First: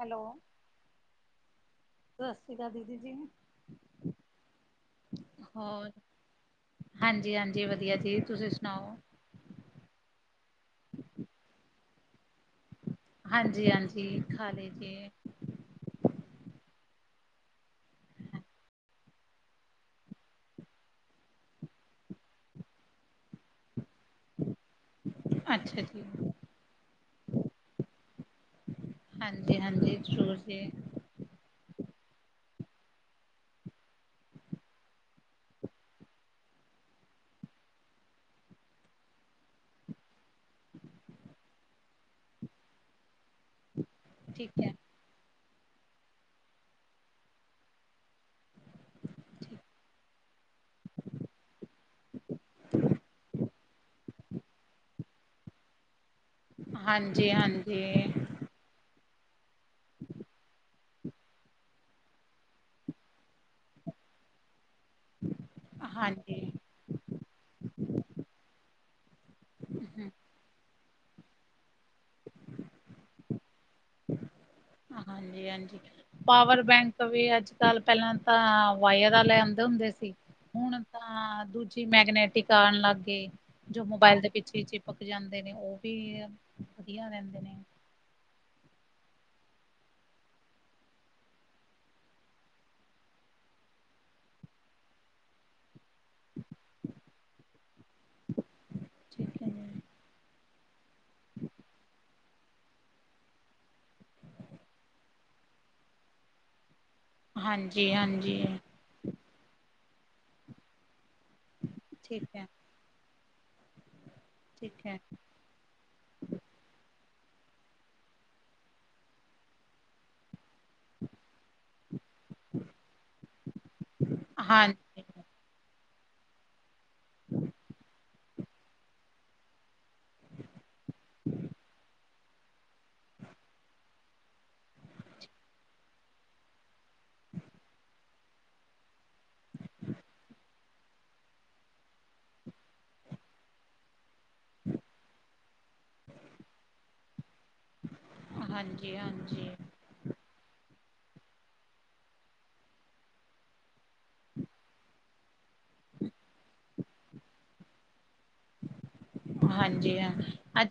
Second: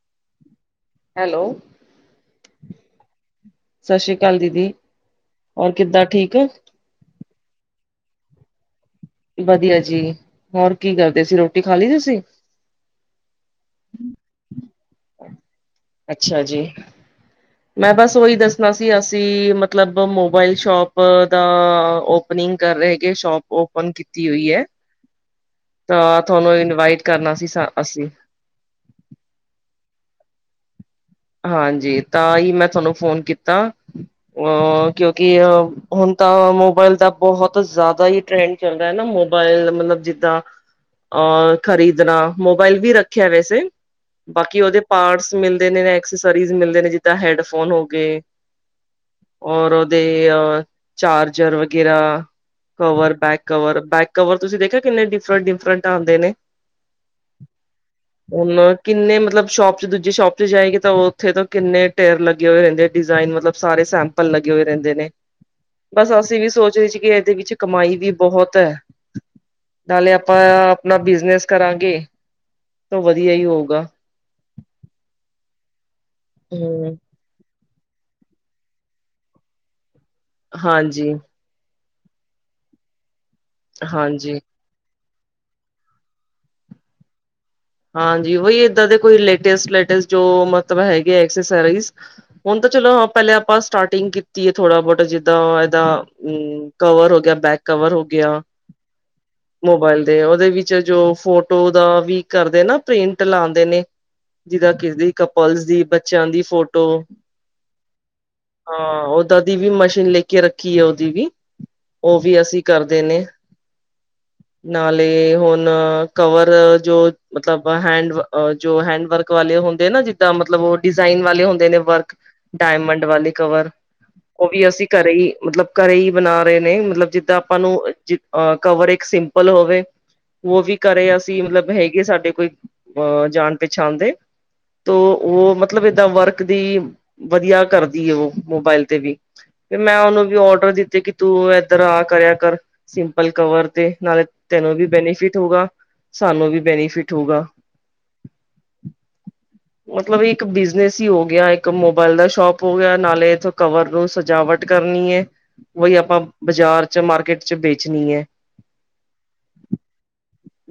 Hello. Hello. ਸਤਿ ਸ਼੍ਰੀ ਅਕਾਲ ਦੀਦੀ ਜੀ। ਸਸ੍ਰੀ ਕਾਲ ਦੀਦੀ, ਹੋਰ ਕਿੱਦਾਂ, ਠੀਕ ਓ? ਹਾਂਜੀ ਹਾਂਜੀ ਵਧੀਆ ਜੀ ਤੁਸੀਂ ਸੁਣਾਓ। ਵਧੀਆ ਜੀ ਹੋਰ ਕੀ ਕਰਦੇ ਸੀ ਰੋਟੀ ਖਾ ਲਈ ਤੁਸੀਂ। ਹਾਂਜੀ ਹਾਂਜੀ ਖਾਲੀ ਜੀ। ਅੱਛਾ ਜੀ ਮੈਂ ਬਸ ਉਹੀ ਦੱਸਣਾ ਸੀ ਅਸੀਂ ਮਤਲਬ ਮਤਲਬ ਮੋਬਾਇਲ ਸ਼ੋਪ ਦਾ ਓਪਨਿੰਗ ਕਰ ਰਹੇ ਸ਼ੋਪ ਓਪਨ ਕੀਤੀ ਹੋਈ ਐ। ਅੱਛਾ ਜੀ। ਤਾਂ ਤੁਹਾਨੂੰ ਇਨਵਾਈਟ ਕਰਨਾ ਸੀ ਅਸੀਂ। ਹਾਂਜੀ ਹਾਂਜੀ ਜ਼ਰੂਰ ਜੀ। ਹਾਂਜੀ ਤਾਂ ਹੀ ਮੈਂ ਤੁਹਾਨੂੰ ਫੋਨ ਕੀਤਾ ਅ ਕਿਉਂਕਿ ਹੁਣ ਤਾਂ ਮੋਬਾਇਲ ਦਾ। ਬਹੁਤ ਜ਼ਿਆਦਾ ਹੀ ਟਰੈਂਡ ਚੱਲ ਰਿਹਾ ਐ ਨਾ ਮੋਬਾਇਲ ਮਤਲਬ ਜਿੱਦਾਂ ਅ ਖ਼ਰੀਦਣਾ ਮੋਬਾਇਲ ਵੀ ਰੱਖਿਆ ਵੈਸੇ ਠੀਕ ਬਾਕੀ ਹੈ। ਉਹਦੇ ਪਾਰਟਸ ਮਿਲਦੇ ਨੇ ਐਕਸਸਰੀਜ਼ ਮਿਲਦੇ ਨੇ ਜਿੱਦਾਂ ਹੈਡਫੋਨ ਹੋ ਗਏ। ਔਰ ਉਹਓਦੇ ਚਾਰਜਰ ਵਗੈਰਾ cover back cover back cover ਤੁਸੀਂ ਦੇਖਿਆ ਕਿੰਨੇ ਡਿਫਰਟ ਡਿਫਰੈਂਟ ਆਉਂਦੇ ਨੇ। ਹਾਂਜੀ। ਹਾਂਜੀ ਹਾਂਜੀ। ਹੁਣ ਕਿੰਨੇ ਮਤਲਬ ਸ਼ੋਪ ਚ ਦੂਜੇ ਸ਼ੋਪ ਚ ਜਾਏਗੀ ਤਾਂ ਉੱਥੇ ਤੋਂ ਕਿੰਨੇ ਟੇਰ ਲੱਗੇ ਹੋਏ ਰਹਿੰਦੇ ਡਿਜ਼ਾਇਨ ਮਤਲਬ ਸਾਰੇ ਸੈਂਪਲ ਲੱਗੇ ਹੋਏ ਰਹਿੰਦੇ ਨੇ। ਬਸ ਅਸੀਂ ਹਾਂਜੀ, ਵੀ ਸੋਚ ਰਹੇ ਸੀ ਕਿ ਇਹਦੇ ਵਿੱਚ ਕਮਾਈ ਵੀ ਬਹੁਤ ਹੈ ਨਾਲੇ ਆਪਾਂ ਆਪਣਾ ਬਿਜਨਸ ਕਰਾਂਗੇ। ਤਾਂ ਵਧੀਆ ਹੀ ਹੋਊਗਾ। ਹਾਂਜੀ ਹਾਂਜੀ ਪਾਵਰ ਹਮ ਬੈਂਕ ਵੇ ਅੱਜ ਸਾਲ ਪਹਿਲਾਂ ਤਾਂ ਵਾਇਰ ਵਾਲ ਲੈ ਆਉਂਦੇ ਹੁੰਦੇ ਸੀ ਹੁਣ ਹਾਂਜੀ ਤਾਂ ਦੂਜੇ ਜ ਮੈਗਨੈਟਿਕ ਆ ਲੱਗ ਗਏ ਜੋ ਮੋਬਾਇਲ ਦੇ ਹਾਂਜੀ ਪਿੱਛੇ ਪਕ ਜਾਂਦੇ ਨੇ ਉਹ ਵੀ ਵਧੀਆ ਰਹਿੰਦੇ ਨੇ। ਹਾਂਜੀ ਓਹੀ ਏਦਾ ਦੇ ਕੋਈ ਲੇਟੇਸਟ ਲੇਟੇਸਟ ਜੋ ਮਤਲਬ ਹੈਗੇ ਅਕਸਸੋਰੀਜ਼ ਹੁਣ ਤਾਂ ਚਲੋ ਪਹਿਲੇ ਆਪਾਂ ਸਟਾਰਟਿੰਗ ਕੀਤੀ ਏ, ਥੋੜਾ ਬਹੁਤਾ ਜਿੱਦਾਂ ਇਹਦਾ ਹੂ, ਕਵਰ ਹੋ ਗਿਆ, ਬੈਕ ਕਵਰ ਹੋ ਗਿਆ, ਠੀਕ ਹੈ ਜੀ। ਮੋਬਾਇਲ ਦੇ ਉਹਦੇ ਵਿੱਚ ਵਿੱਚ ਜੋ ਫੋਟੋ ਦਾ ਵੀ ਕਰਦੇ ਨਾ ਪ੍ਰਿੰਟ ਲਾਂਦੇ ਨੇ, ਜਿਦਾਂ ਕਿਸੇ ਦੀ ਕਪਲ ਦੀ, ਬੱਚਿਆਂ ਦੀ ਫੋਟੋ ਹਾਂਜੀ ਹਾਂਜੀ। ਹਾਂ, ਓਦਾਂ ਦੀ ਵੀ ਮਸ਼ੀਨ ਲੈਕੇ ਰੱਖੀ ਆ ਉਹਦੀ ਵੀ ਉਹ ਠੀਕ ਵੀ ਹੈ ਅਸੀਂ ਕਰਦੇ ਨੇ, ਠੀਕ ਹੈ ਨਾਲੇ ਹੁਣ ਕਵਰ ਜੋ ਮਤਲਬ ਹੈਂਡ ਜੋ ਹੈਂਡ ਵਰਕ ਵਾਲੇ ਹੁੰਦੇ ਨਾ ਜਿੱਦਾਂ ਮਤਲਬ ਉਹ ਡਿਜ਼ਾਇਨ ਵਾਲੇ ਹੁੰਦੇ ਨੇ ਵਰਕ, ਡਾਇਮੰਡ ਵਾਲੇ ਕਵਰ ਉਹ ਵੀ ਅਸੀਂ ਹਾਂਜੀ ਘਰੇ ਮਤਲਬ ਘਰੇ ਹੀ ਬਣਾ ਰਹੇ ਨੇ, ਮਤਲਬ ਜਿੱਦਾਂ ਆਪਾਂ ਨੂੰ ਜ ਅ ਕਵਰ ਇੱਕ ਸਿੰਪਲ ਹੋਵੇ ਉਹ ਵੀ ਘਰੇ ਅਸੀਂ ਮਤਲਬ ਹੈਗੇ ਸਾ ਹੈਗੇ ਕੋਈ ਅਹ ਜਾਣ ਪਛਾਣਦੇ ਦੇ, ਉਹ ਮਤਲਬ ਏਦਾਂ ਵਰਕ ਦੀ ਵਧੀਆ ਕਰਦੀ ਏ ਉਹ ਮੋਬਾਇਲ ਤੇ ਵੀ, ਫੇਰ ਮੈਂ ਉਹਨੂੰ ਵੀ ਔਡਰ ਦਿੱਤੇ ਕਿ ਤੂੰ ਏਧਰ ਆ ਕਰਿਆ ਕਰ ਸਿੰਪਲ ਕਵਰ ਤੇ ਨਾਲੇ ਤੈਨੂੰ ਵੀ ਬੈਨੀਫਿਟ ਹੋਊਗਾ। ਸਾਨੂੰ ਵੀ ਬੈਨੀਫਿਟ ਹੋਊਗਾ। ਹਾਂਜੀ ਹਾਂਜੀ। ਮਤਲਬ ਇੱਕ ਬਿਜਨਸ ਹੀ ਹੋ ਗਿਆ, ਇੱਕ ਮੋਬਾਇਲ ਦਾ ਸ਼ੋਪ ਹੋ ਗਿਆ, ਨਾਲੇ ਇਥੋਂ ਕਵਰ ਨੂੰ ਸਜਾਵਟ ਕਰਨੀ ਏ, ਉਹੀ ਆਪਾਂ ਬਾਜ਼ਾਰ ਚ ਮਾਰਕੀਟ ਚ ਵੇਚਣੀ ਏ। ਹਾਂਜੀ ਹਾਂ,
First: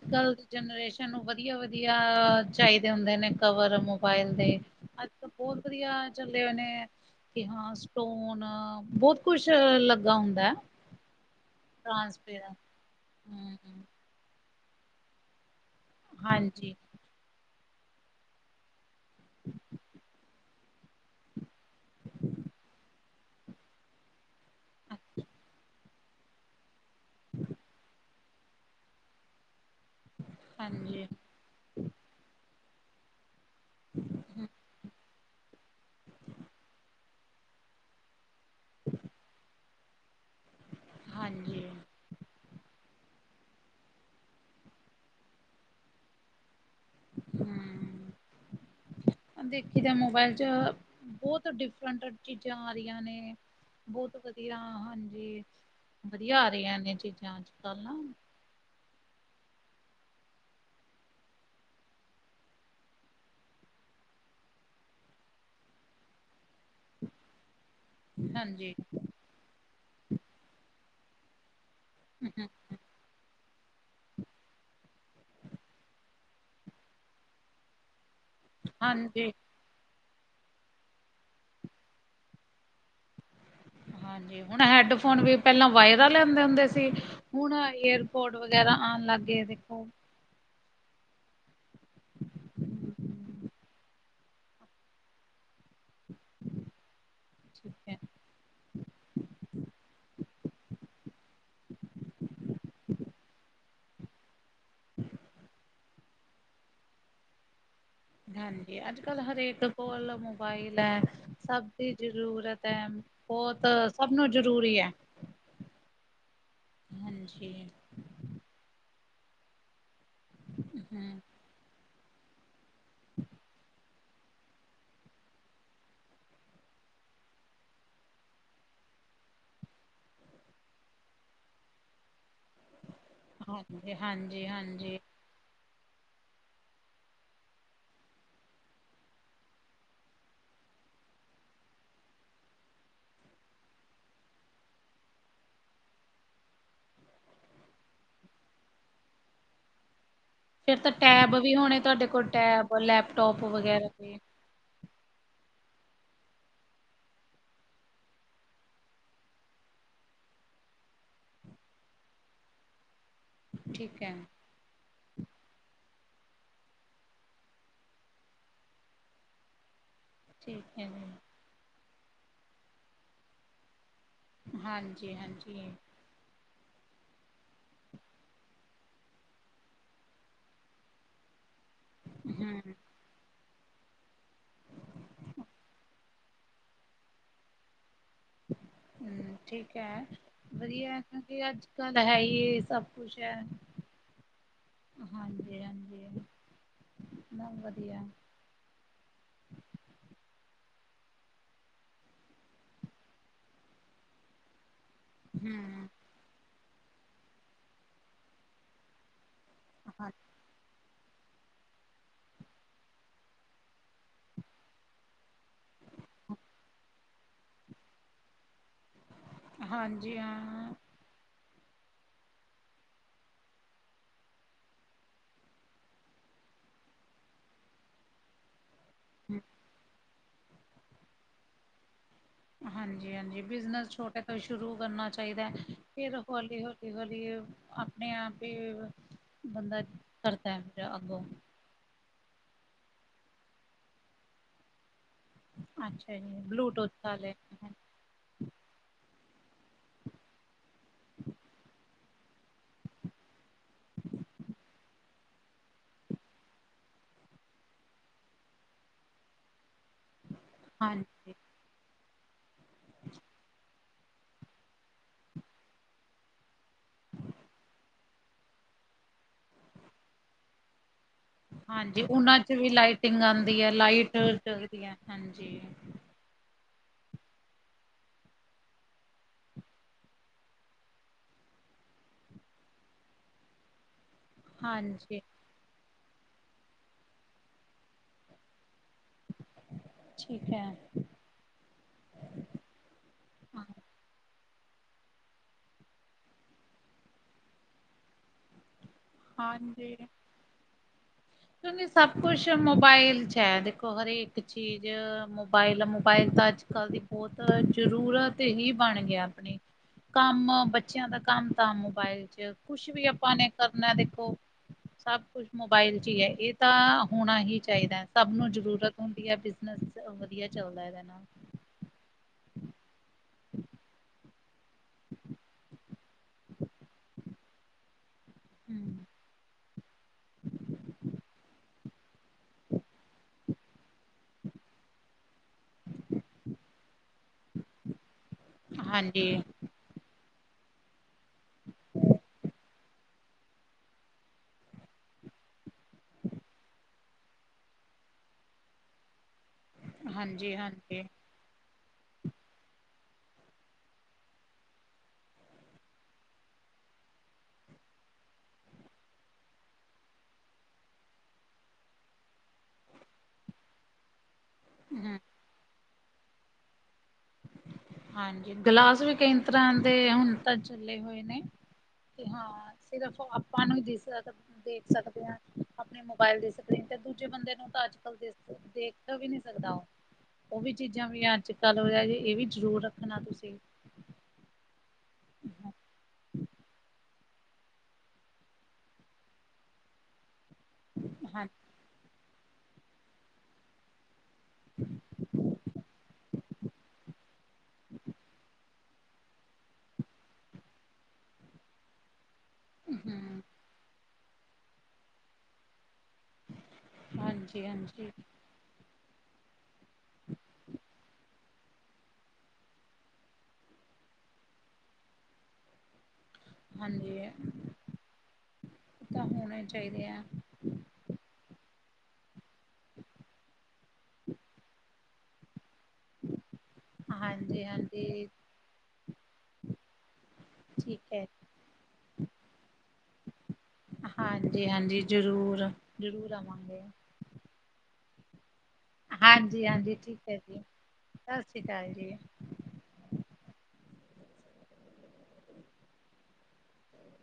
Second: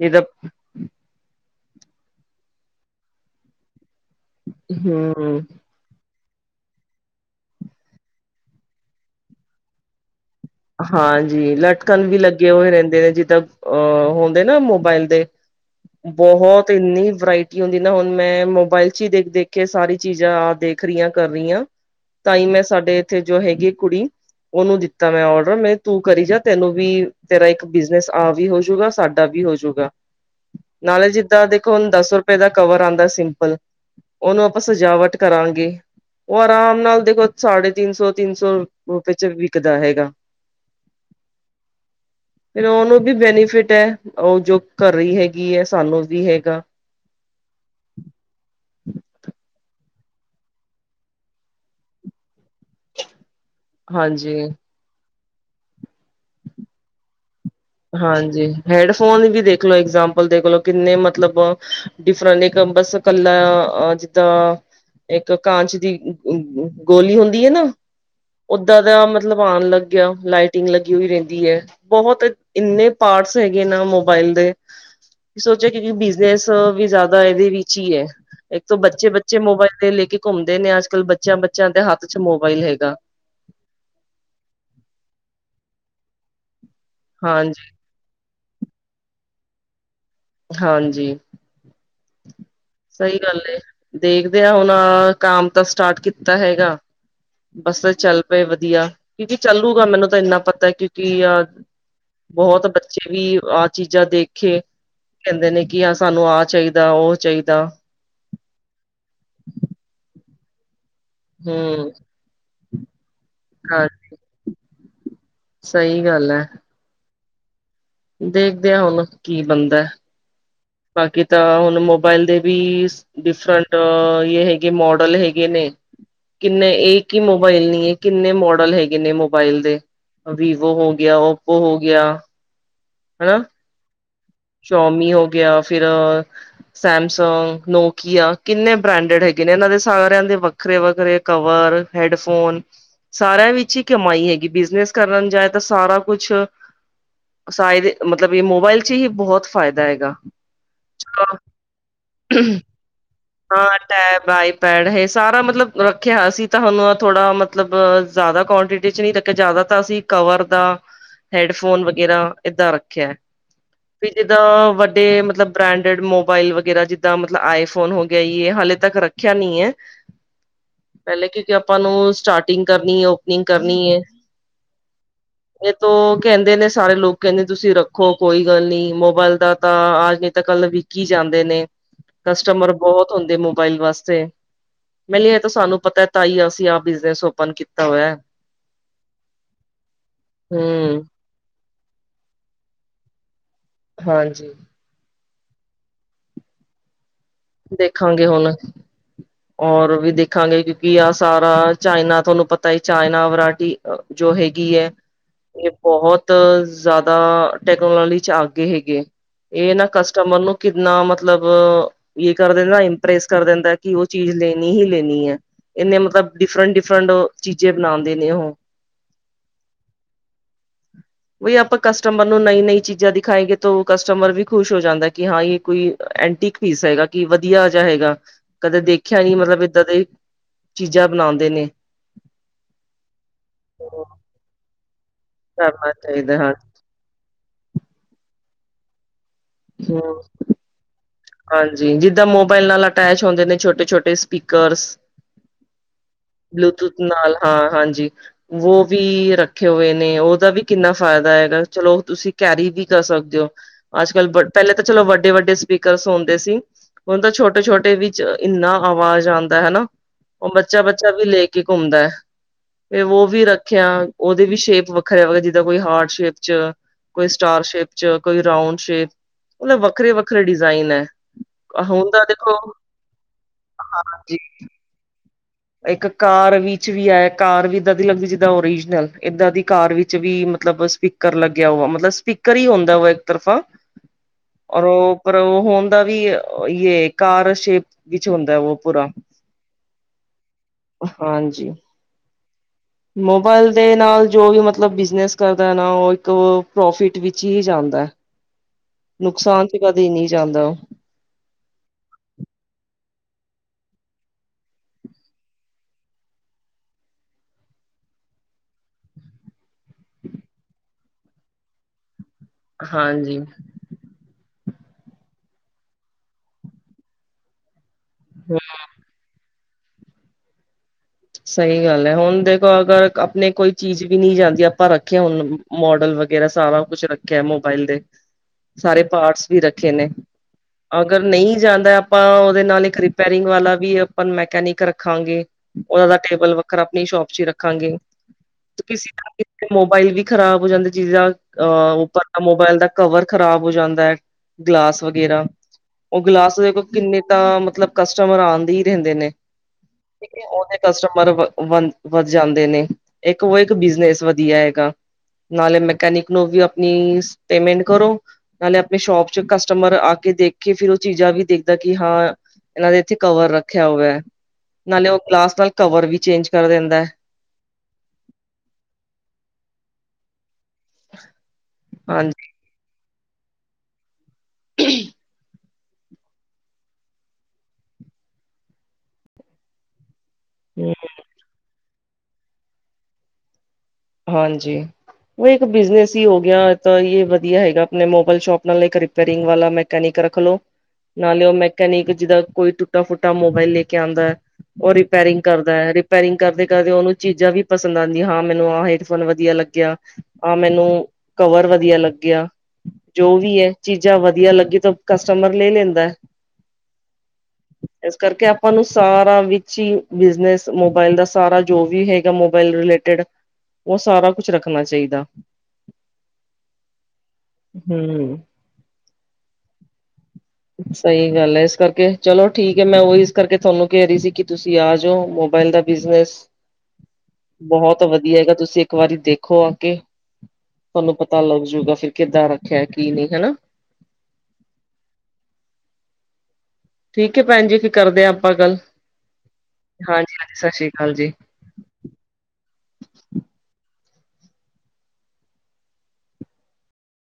ਜਿੱਦਾਂ ਜਨਰੇਸ਼ਨ ਨੂੰ ਵਦੀਆ-ਵਦੀਆ, ਚਾਈਦੇ ਹੁੰਦੇ ਨੇ ਕਵਰ ਮੋ ਮੋਬਾਈਲ ਦੇ, ਅੱਜ-ਕੱਲ ਹਮ ਬੋਤ ਵਦੀਆ ਚੱਲੇ ਹੋਏ ਨੇ ਕਿ ਹਾਂ, ਸਟੋਨ ਬੋਤ ਕੁਛ ਲੱਗਾ ਹੁੰਦੈ। ਹਾਂਜੀ, ਲਟਕਨ ਵੀ ਲੱਗੇ ਹੋਏ ਰੇਂਦੇ ਨੇ ਜਿੱਦਾਂ ਅ ਹਮ ਹੋਨ ਹੁੰਦੇ ਨਾ ਮੋਬਾਇਲ ਦੇ, ਬੋਹਤ ਹਾਂਜੀ ਇੰਨੀ ਵਰਾਇਟੀ ਹੁੰਦੀ ਨਾ ਹੁਨ ਮੈਂ ਮੋਬਾਇਲ ਮੋਬਾਈਲ ਚ ਦੇਖ-ਦੇਖ ਕੇ ਸਾਰੀ ਚੀਜ਼ਾਂ ਦੇਖ ਰੀਆ ਕਰ ਰੀਆਂ, ਤਾਂ ਈ ਮੈਂ ਸਾਡੇ ਏਥੇ ਜੋ ਹੇਗੀ ਕੁੜੀ, ਓਨੂੰ ਦਿੱਤਾ ਮੈਂ ਔਡਰ ਮੈਂ ਤੂੰ ਕਰੀ ਜਾ ਤੈਨੂੰ ਵੀ ਤੇਰਾ ਇੱਕ ਬਿਜਨਸ ਆ ਵੀ ਹੋਜੂਗਾ ਸਾਡਾ ਵੀ ਹੋਜੂਗਾ, ਹਾਂਜੀ ਨਾਲੇ਼ ਜੇ ਜਿੱਦਾਂ ਦੇਖੋ ਹੁਨ ਦਾੱਸ ਰੁਪੇ ਦਾ ਕਵਰ ਆਂਦਾ ਸਿੰਪਲ ਓਨੂੰ ਆਪਾਂ ਸਜਾਵਟ ਕਰਾਂਗੇ, ਓ ਆਰਾਮ ਨਾਲ ਦੇਖੋ ਸਾੜੇ ਤਿੰਨ ਸੌ, ਤਿੰਨ ਸੌ ਰੁਪੇ ਚ ਵਿਕਦਾ ਹੈਗਾ। ਹਾਂਜੀ। ਫੇਰ ਓਨੂੰ ਵੀ ਬੈਨੀਫਿਟ ਐ, ਓ ਜੋ ਕਰ ਰੀ ਹੇਗੀ ਏ ਸਾਨੂੰ ਵੀ ਹੇਗਾ। ਹੂ, ਦੇਖੀ ਦਾ ਮੋਬਾਇਲ ਚ ਬੋਤ ਡਿਫਰੰਟ ਚੀਜਾ ਆ ਰੀਆਂ ਨੇ। ਬੋਤ ਹਾਂਜੀ ਵਦੀਆ ਹਾਂਜੀ, ਵਦੀਆ ਆ ਰੀਆਂ ਨੇ ਚੀਜਾ। ਹਾਂਜੀ, ਹੇੜਫੋਨ ਵੀ ਦੇਖ ਲੋ ਇਗਜਾਂਮਪਲ ਦੇਖ ਲੋ ਕਿੰਨੇ ਮਤਲਬ ਡਿਫਰੰਟ ਇੱਕ ਬਸ ਕੱਲਾ, ਅ ਜਿੱਦਾ ਇੱਕ ਕਾਂਚ ਦੀ ਗੋਲੀ ਹੁੰਦੀ ਆ ਨਾ, ਹਾਂਜੀ। ਓਦਾਂ ਦਾ ਮਤਲਬ ਆਨ ਲੱਗੇਆ ਲਾਈਟਿੰਗ ਲੱਗੀ ਵੀ ਰੈਂਦੀ ਏ। ਬਹੋਤ ਇੰਨੇ ਪਾਰਟਸ ਹੈਗੇ ਨਾ ਮੋਬਾਇਲ ਦੇ ਸੋਚੋ ਕੀ ਕੇਓਕਿ ਬਿਜਨਸ ਵੀ ਜਾਦਾ ਵੀ ਏਦੇ ਵਿੱਚ ਈ ਏ। ਇੱਕ ਤੋਂ ਹਾਂਜੀ ਬੱਚੇ-ਬੱਚੇ ਮੋਬਾਇਲ ਲੇ-ਲੇ ਕੇ ਘੁੰਮਦੇ ਨੇ ਅੱਜ-ਕੱਲ ਬੱਚੇਆਂ-ਬੱਚੇਆਂ ਦੇ ਹਾੱਥ ਚ ਮੋਬਾਈਲ ਹੇਗਾ। ਹਾਂਜੀ, ਹੁਣ ਹੈਡਫੋਨ ਵੀ ਪੈਲਾਂ ਵਾਏਰਲ ਆਂਦੇ ਹੁੰਦੇ ਸੀ ਹੁਣ ਹਾਂਜੀ ਏਅਰਪੋਟ ਵਗੈਰਾ ਆਨ ਲੱਗ ਗੇ ਦੇਖੋ ਹਾਂਜੀ। ਸਈ ਗੱਲ ਏ, ਦੇਖਦੇ ਆ ਹੋਨ ਕਾਮ ਤਾਂ ਸਟਾਟ ਕੀਤਾ ਹੇਗਾ, ਬਸ ਫੇਰ ਚੱਲ ਵੇ ਵਦੀਆ, ਕਿਉਂਕਿ ਚੱਲੂਗਾ ਮੈਨੂੰ ਤਾਂ ਏਨਾ ਪਤਾ ਏ ਕਿਉਂਕਿ ਆ ਬਹੋਤ ਬੱਚੇ ਵੀ ਆ ਚੀਜਾ ਦੇਖਕੇ, ਕੇਂਦੇ ਨੇ ਕਿ ਆ ਸਾਨੂੰ ਆ ਚਾਈ ਜਿੱਦਾ ਓ ਚਾਈਦਾ। ਹਾਂਜੀ, ਅੱਜ-ਕੱਲ ਹਰੇਕ ਦੇ ਕੋਲ ਮੋਬਾਈਲ ਐ। ਸਬ ਹੂੰ ਦੀ ਜ਼ਰੂਰਤ ਐ, ਬੋਤ ਸਬ ਨੂੰ ਜਰੂਰੀ ਐ। ਸਈ ਗਾੱਲ ਐ। ਹਾਂਜੀ। ਦੇਖਦੇ ਆ ਹੋਨ ਕੀ ਬਨਦੈ। [inaudible] ਬਾਕੀ ਤਾ ਹੋਨ ਮੋਬਾਇਲ ਦੇ ਬੀ, ਡਿਫਰੰਟ ਯੇ ਹੇਗੇ ਨੇ ਮੌਡਲ ਹੇਗੇ ਨੇ। ਕਿੰਨੇ, ਏਕ ਈ ਮੋਬਾਇਲ ਨੀ ਕਿੰਨੇ ਮੋੜਲ ਹੇਗੇ ਨੇ ਮੋਬਾਇਲ ਦੇ। ਵੀਵੋ ਹੋ ਗੇਆ, ਓਪੋ ਹੋ ਗੇਆ। [inaudible] ਹਾਂਜੀ-ਹਾਂਜੀ, ਹਾਂਜੀ। ਤੇ ਆ ਫਿਰ ਸੈਮਸੰਗ, ਨੋਕੀਆ ਕਿੰਨੇ ਬ੍ਰਾਂਡੇੜ ਹੈਗੇ ਨੇ ਏਨਾਂ ਦੇ ਸਾਰੇਆਂ ਦੇ ਵੱਖ ਵੱਖਰੇ-ਵੱਖਰੇ ਕਵਰ, ਹੈਡਫ਼ੋਨ ਸਾਰਿਆਂ ਵਿੱਚ ਹੀ ਕਮਾਈ ਹੈਗੀ ਬਿਜਨਸ ਕਰਨ ਜਾਏ ਤਾਂ ਸਾਰਾ ਕੁਛ ਸ਼ਾਇਦ ਮਤਲਬ ਇਹ ਮੋਬਾਇਲ 'ਚ ਹੀ ਬਹੁਤ ਫ਼ਾਇਦਾ ਹੈਗਾ। ਫਿਰ ਤਾਂ ਟੈਬ ਵੀ ਹੋਣੇ ਤੁਹਾਡੇ ਕੋਲ ਟੈਬ, ਲੈਪਟੋਪ ਵਗੈਰਾ ਵੀ ਪੈਡ ਇਹ ਸਾਰਾ ਮਤਲਬ ਰੱਖਿਆ ਅਸੀਂ ਤਾਂ ਹੁਣ ਆਹ ਥੋੜਾ ਮਤਲਬ ਜਾਦਾ ਕੁਆਂਟਿਟੀ 'ਚ ਨਹੀਂ ਰੱਖਿਆ ਜਾਦਾ ਤਾਂ ਅਸੀਂ ਕਵਰ ਦਾ ਹੈਡਫੋਨ ਵਗੈਰਾ ਏਦਾਂ ਰੱਖਿਆ ਠੀਕ ਵੀ ਹੈ। ਜਿੱਦਾਂ ਵ ਤੇ ਮਤਲਬ ਬ੍ਰਾਂਡਡ ਮੋਬਾਇਲ ਵਗੈਰਾ ਜਿੱਦਾਂ ਮਤਲਬ ਆਈਫੋਨ ਹੋ ਗਿਆ ਹਾਲੇ ਤੱਕ ਰੱਖਿਆ ਨੀ ਹੈ। ਠੀਕ ਹੈ ਜੀ। ਕਿ ਆਪਾਂ ਨੂੰ ਸਟਾਰਟਿੰਗ ਕਰਨੀ ਏ ਓਪਨਿੰਗ ਕਰਨੀ ਏ। ਹਾਂਜੀ-ਹਾਂਜੀ, ਇਹ ਤੋਂ ਕੈਂਦੇ ਨੇ ਸਾਰੇ ਲੋਕ ਕੈਂਦੇ ਤੁਸੀਂ ਰੱਖੋ ਕੋਈ ਗੱਲ ਨਹੀਂ ਮੋਬਾਇਲ ਦਾ ਤਾ ਅੱਜ ਨਹੀਂ ਤਾਂ ਕੱਲ ਵਿਕ ਹੀ ਜਾਂਦੇ ਨੇ। ਕਸਟਮਰ ਹੂੰ-ਹੂੰ ਬਹੁਤ ਹੁੰਦੇ ਮੋਬਾਇਲ ਵਾਸਤੇ ਮਿਲ ਈ ਤਾਂ ਸਾਨੂੰ ਪਤਾ ਤਾਂਹੀ ਅਸੀਂ ਆਹ ਬਿਜਨਸ ਓਪਨ ਕੀਤਾ ਹੋਇਆ। ਹੂੰ ਠੀਕ ਹੈ ਵਧੀਆ ਹਮ ਏ। ਇਹ ਅੱਜ ਕੱਲ ਹੈ ਏ ਸਭ ਕੁਛ ਹੈ। ਹਾਂਜੀ ਹਾਂਜੀ-ਹਾਂਜੀ ਨਾ ਵਧੀਆ ਦੇਖਾਂਗੇ ਹੁਣ ਔਰ ਵੀ ਦੇਖਾਂਗੇ ਕਿਉਂਕਿ ਆ ਸਾਰਾ ਚਾਈਨਾ ਤੁਹਾਨੂੰ ਪਤਾ ਈ ਚਾਈਨਾ ਵਰਾਇਟੀ ਜੋ ਹੈਗੀ ਹੈ। ਇਹ ਹੂੰ ਬਹੁਤ ਜਾਦਾ ਟੈਕਨੋਲੋਜੀ 'ਚ ਆਗੇ ਹੈਗੇ। ਇਹ ਨਾ ਹਾਂ ਕਸਟਮਰ ਨੂੰ ਕਿੰਨਾ ਮਤਲਬ ਇਹ ਕਰ ਦਿੰਦਾ ਨਾ ਇੰਪ੍ਰੈਸ ਕਰ ਦਿੰਦਾ। ਕਿ ਉਹ ਚੀਜ਼ ਲੈਣੀ ਹੀ ਲੈਣੀ ਹੈ ਇੰਨੇ ਮਤਲਬ ਡਿਫਰੈਂਟ-ਡਿਫਰੈਂਟ ਚੀਜ਼ੇ ਬਣਾਉਂਦੇ ਨੇ ਉਹ ਹਾਂਜੀ ਹਾਂ। ਬਈ ਆਪਾਂ ਕਸਟਮਰ ਨੂੰ ਨਈ ਨਈ ਚੀਜ਼ਾਂ ਦਿਖਾਏਗੇ ਤਾਂ ਕਸਟਮਰ ਵੀ ਖੁਸ਼ ਹੋ ਜਾਂਦਾ ਕਿ ਹਾਂ ਇਹ ਕੋਈ ਐਂਟੀਕ ਪੀਸ ਹੈਗਾ ਕਿ ਵਧੀਆ ਜਿਹਾ ਹੈਗਾ। ਕਦੇ ਦੇਖਿਆ ਨੀ ਮਤਲਬ ਏਦਾਂ ਦੀ ਚੀਜ਼ਾਂ ਬਣਾਉਂਦੇ ਨੇ। ਹਾਂਜੀ-ਹਾਂਜੀ ਬਿਜਨਸ ਛੋਟੇ ਤੋਂ ਸ਼ੁਰੂ ਕਰਨਾ ਚਾਹੀਦਾ ਕਰਨਾ ਫਿਰ ਚਾਹੀਦਾ ਹਾਂ ਹੌਲੀ-ਹੌਲੀ ਤਦੀ ਆਪਣੇ ਆਪ ਹੀ ਬੰਦਾ ਹੂੰ। ਕਰਦਾ ਜ ਅੱਗੋਂ ਹਾਂਜੀ ਜਿੱਦਾਂ ਮੋਬਾਇਲ ਨਾਲ ਅਟੈਚ ਹੁੰਦੇ ਨੇ ਛੋਟੇ-ਛੋਟੇ ਸਪੀਕਰਸ ਅੱਛਾ ਜੀ ਬਲੂਟੂਥ ਵਾਲੇ ਨਾਲ ਹਾਂ ਹਾਂਜੀ। ਓ ਵੀ ਰੱਖੇ ਹੋਏ ਨੇ ਉਹਦਾ ਵੀ ਕਿੰਨਾ ਫਾਇਦਾ ਹੈਗਾ ਚਲੋ ਤੁਸੀਂ ਕੈਰੀ ਵੀ ਕਰ ਸਕਦੇ ਹੋ। ਹ ਬਿਲਕੁਲ ਪੈਲੇ ਤਾ ਚਲੋ ਵੱਡੇ-ਵੱਡੇ ਸਪੀਕਰਸ ਹੁੰਦੇ ਸੀ। ਹੁਣ ਤਾ ਛੋਟੇ-ਛੋਟੇ ਵਿੱਚ ਇੰਨਾ ਆਵਾਜ਼ ਆਂਦਾ ਹਨਾ। ਓ ਬੱਚਾ-ਬੱਚਾ ਵੀ ਹਾਂਜੀ, ਲੈ ਕੇ ਘੁੰਮਦਾ ਹੈ ਏ ਓ ਵੀ ਰੱਖਿਆ ਓਦੇ ਵੀ ਸ਼ੇਪ ਵੱਖਰੇ ਵ ਜਿਦਾਂ ਕੋਈ ਹਾਰਡ ਸ਼ੇਪ 'ਚ ਕੋਈ ਸਟਾਰ ਸ਼ੇਪ 'ਚ ਕੋਈ ਰਾਉਂਡ ਸ਼ੇਪ ਮਤਲਬ ਵੱਖਰੇ-ਵੱਖਰੇ ਡਿਜ਼ਾਇਨ ਐ। ਹਾਂਜੀ ਓਨਾ 'ਚ ਵੀ ਲਾਈਟਿੰਗ ਆਂਦੀ ਐ ਲਾਈਟ ਹਾਂ ਜੱਗਦੀਆਂ ਹਾਂਜੀ। ਇੱਕ ਕਾਰ ਵਿੱਚ ਵੀ ਐ ਕਾਰ ਵੀ ਇੱਦਾਂ ਦੀ ਲੱਗਦੀ ਜਿੱਦਾਂ ਓਰੀਜਨਲ ਏਦਾਂ ਦੀ ਕਾਰ ਵਿੱਚ ਵੀ ਮਤਲਬ ਸਪੀ ਕਰ ਲੱਗਿਆ ਵਾ ਮਤਲਬ ਸਪੀਕਰ ਹੀ ਹੁੰਦਾ ਵਾ ਇੱਕ ਤਰਫਾ ਔਰ ਓ ਹਾਂਜੀ, ਪਰ ਓ ਹੋਣ ਦਾ ਵੀ ਯੇ ਕਾਰ ਸ਼ੇਪ ਵਿੱਚ ਹੁੰਦੈ ਵੋ ਪੂਰਾ ਠੀਕ ਹੈ। ਹਾਂਜੀ। ਮੋਬਾਇਲ ਦੇ ਨਾਲ ਜੋ ਵੀ ਮਤਲਬ ਬਿਜਨਸ ਕਰਦੈ ਨਾ ਓਹ ਇੱਕ ਪ੍ਰੋਫਿਟ ਵਿੱਚ ਹੀ ਜਾਂਦੈ। ਨੁਕਸਾਨ ਚ ਕਦੇ ਨੀ ਜਾਂਦਾ ਓਹ। ਹੁਣ ਏ ਸਭ ਕੁਛ ਮੋਬਾਈਲ 'ਚ ਐ, ਦੇਖੋ ਹਰ ਏਕ ਚੀਜ਼ ਮੋਬਾਈਲ ਐ ਮੋਬਾਈਲ ਤਾਂ ਅੱਜ ਕੱਲ ਦੀ ਬੌਤ ਜ਼ਰੂਰਤ ਹੀ ਬਣ ਗਿਐ ਅਪਣੀ। ਕੰਮ ਬੱਚਿਆਂ ਦਾ ਕੰਮ ਤਾਂ ਮੋਬਾਇਲ ਚ। ਕੁਛ ਵੀ ਅਪਾਂ ਹਾਂਜੀ ਨੇ ਕਰਨੈ ਦੇਖੋ ਸਭ ਕੁਛ ਮੋਬਾਈਲ ਚੀ ਐ, ਏਤਾਂ ਹੋਣਾ ਹੀ ਚਾਹੀਦੈ ਸਭ ਨੂੰ ਹੂੰ, ਜ਼ਰੂਰਤ ਹੁੰਦੀ ਐ ਬਿਜ ਨਸ ਵਧੀਆ ਚੱਲਦੈ ਐਦੇ ਨਾਲ। ਸਹੀ ਗੱਲ ਐ ਹੁਣ ਦੇਖੋ ਅਗਰ ਅਪਣੇ ਕੋਈ ਚੀਜ਼ ਵੀ ਨੀ ਜਾਂਦੀ ਅਪਾਂ ਰੱਖੇਐ ਹੁਣ ਮੋਡਲ ਵਗੈਰਾ ਸਾਰਾ ਕੁਛ ਰੱਖਿਐ ਮੋਬਾਇਲ ਦੇ ਸਾਰੇ ਹੂੰ ਪਾਰਟਸ ਵੀ ਰੱਖੇ ਨੇ ਅਗਰ ਨਹੀਂ ਜਾਂਦੈ ਅਪਾਂ ਓਦੇ ਨਾਲ ਇੱਕ ਰਿਪੇਰਿੰਗ ਵਾਲਾ ਵੀ ਪਰ ਮੈਕੈਨਿਕ ਰੱਖਾਂਗੇ ਔਦਾ ਟੇਬਲ ਵੱਖਰਾ ਅਪਣੀ ਸ਼ੋਪ ਚੀ ਰੱਖਾਂਗੇ। ਹਾਂਜੀ। ਤੇ ਮੋਬਾਇਲ ਵੀ ਖ਼ਰਾਬ ਹੋ ਜਾਂਦੇ ਚੀਜਾਂ ਅਹ ਉਪਰ ਦਾ ਮੋਬਾਇਲ ਦਾ ਕਵਰ ਖ਼ਰਾਬ ਹੋ ਜਾਂਦੈ, ਗਲਾਸ ਵਗੈਰਾ। ਓਹ ਗਲਾਸ ਦੇਖੋ ਕਿੰਨੇ ਤਾਂ ਮਤਲਬ ਕਸਟਮਰ ਆਂਦੀ ਹੀ ਰੈੰਦੇ ਨੇ। ਹਾਂਜੀ ਹਾਂਜੀ ਪਰ ਵਨ ਵੱਧ ਜਾਂਦੇ ਨੇ ਇੱਕ ਵੋ ਇੱਕ ਬਿਜਨਸ ਵਧੀਆ ਹੈਗਾ। ਨਾਲੇ ਮੈਕੈਨਿਕ ਨੂੰ ਵੀ ਅਪਣੀ ਸ ਪੇਮੈਂਟ ਕਰੋ। ਨਾਲੇ ਅਪਣੀ ਸ਼ੋਪ ਚ ਕਸਟਮਰ ਆ ਕੇ ਦੇਖ ਕੇ ਫਿਰ ਓਹ ਚੀਜ਼ਾਂ ਵੀ ਦੇਖਦਾ ਕਿ ਹਾਂ ਇਹਨਾਂ ਦੇ ਇਥੇ ਕਵਰ ਰੱਖਿਆ ਹੋਯੈ, ਨਾਲੇ ਓਹ ਹਮ ਗਲਾਸ ਨਾਲ ਕਵਰ ਵੀ ਚੇਂਜ ਕਰ ਦਿੰਦਾ ਹਾਂਜੀ, ਗਲਾਸ ਵੀ ਕਈ ਤਰ੍ਹਾਂ ਦੇ ਹੁਣ ਤਾ ਚੱਲੇ ਹੋਏ ਨੇ। ਤੇ ਹਾਂਜੀ ਹਾਂ ਸਿਰਫ਼ ਆਪਾਂ ਨੂੰ ਦਿਸ ਰੈ ਤੇ ਦੇਖ ਸਕਦੇ ਆਂ। ਆਪਣੇ ਮੋਬਾਇਲ ਦੀ ਸਕਰੀਨ ਤੇ ਦੂਜੇ ਬੰਦੇ ਨੂੰ ਤਾਂ ਅੱਜ ਕਲ ਦਿਸਦਾ ਦੇਖ ਵੀ ਨੀ ਸਕਦਾ ਓਹ। ਉਹ ਵੀ ਚੀਜ਼ਾਂ ਵੀ ਅੱਜ ਕੱਲ ਹੋਯੈ ਏਹ ਵੀ ਜ਼ਰੂਰ ਰੱਖਣਾ ਤੁਸੀਂ। ਹਾਂਜੀ, ਔ ਇੱਕ ਹਾਂ ਬਿਜਨਸ ਹੀ ਹੋ ਗਿਆ, ਐ ਤਾਂ ਯੇ ਵ ਵਧੀਆ ਹੈਗਾ ਅਪਣੇ ਮੋਬੇਲ ਸ਼ੋਪ ਨਾਲ ਇੱਕ ਰਿਪੇਅਰਿੰਗ ਵਾਲਾ ਮੈਕੈਨਿਕ ਰੱਖ ਲੋ, ਨਾਲੇ ਓਹ ਮ ਕੈਣੀਕ ਜਿੱਦਾਂ ਕੋਈ ਟੁੱਟਾ ਫੁੱਟਾ ਮੋਬਾਈਲ ਲੇ ਕੇ ਆੰਦੈ। ਔ ਰਿਪੇਰਿੰਗ ਕਰਦਾ ਰਿਪੈਰਿੰਗ ਕਰਦੇ ਕਰਦੇ ਓਨੂੰ ਚੀਜ਼ਾਂ ਵੀ ਪਸਦ ਆੰਦੀਆਂ ਹਾਂ ਮੈਨੂੰ ਆ ਹੈਡ ਫੋਨ ਵਧੀਆ ਲੱਗ ਗੀਆ, ਮੈਨੂੰ ਕਵਰ ਵਧੀਆ ਲੱਗਿਆ ਜੋ ਹਮ ਵੀ ਐ। ਚੀਜ਼ਾਂ ਵਧੀਆ ਲੱਗੀ ਤੋਂ ਕਸਟਮਰ ਲੇ ਲੇੰਦੈ ਹਾਂਜੀ ਹਾਂਜੀ ਇਸ ਕਰਕੇ ਅਪਾਂ ਨੂੰ ਸਾਰਾ ਵਿੱਚ ਹੀ ਬਿਜਨਸ ਮੋਬਾਇਲ ਦਾ ਸਾਰਾ ਜੋ ਵੀ ਹੈਗਾ ਮੋਬਾਇਲ ਰਿਲੇਟਿਡ ਔ ਸਾਰਾ ਕੁਛ ਰੱਖਣਾ ਚਾਈਦਾ। ਹਾਂਜੀ, ਹਮ ਤਾਂ ਹੋਣੇ ਚਾਹੀਦੇ ਐ। ਸਹੀ ਗੱਲ ਹੈ ਇਸ ਕਰਕੇ ਚਲੋ ਠੀਕ ਹੈ ਮੈਂ ਵੋ ਇਸ ਕਰਕੇ ਤੁਹੈਨੂੰ ਕੈ ਰੀ ਸੀ ਕੀ ਤੁਸੀਂ ਆ ਜੋ ਮੋਬਾਇਲ ਦਾ ਬਿਜਨਸ ਹਾਂਜੀ ਬਹੌਤ ਹਾਂਜੀ ਵਧੀਆ ਹੈਗਾ ਤੁਸੀਂ ਇੱਕ ਵਾਰੀ ਦੇਖੋ ਆ ਕੇ। ਠੀਕ ਤੁਹਾਨੂੰ ਹੈ ਪਤਾ ਲੱਗ ਜੂਗਾ ਫਿਰ ਕਿੱਦਾਂ ਰੱਖਿਆ ਕੀ ਨੀ, ਹੈਨਾ। ਹਾਂਜੀ ਹਾਂਜੀ, ਜ਼ਰੂਰ ਜ਼ਰੂਰ ਆਵਾਂਗੇ। ਠੀਕ ਹੈ ਭੈਣ ਜੀ, ਫਿਰ ਕਰਦੇ ਆ ਅਪਾਂ ਗੱਲ। ਹਾਂਜੀ ਹਾਂਜੀ, ਠੀਕ ਹੈ ਹਾਂਜੀ ਜੀ ਸਤਿ ਸ੍ਰੀ ਅਕਾਲ ਜੀ ਸਤ ਸ਼੍ਰੀ ਕਾਲ ਜੀ।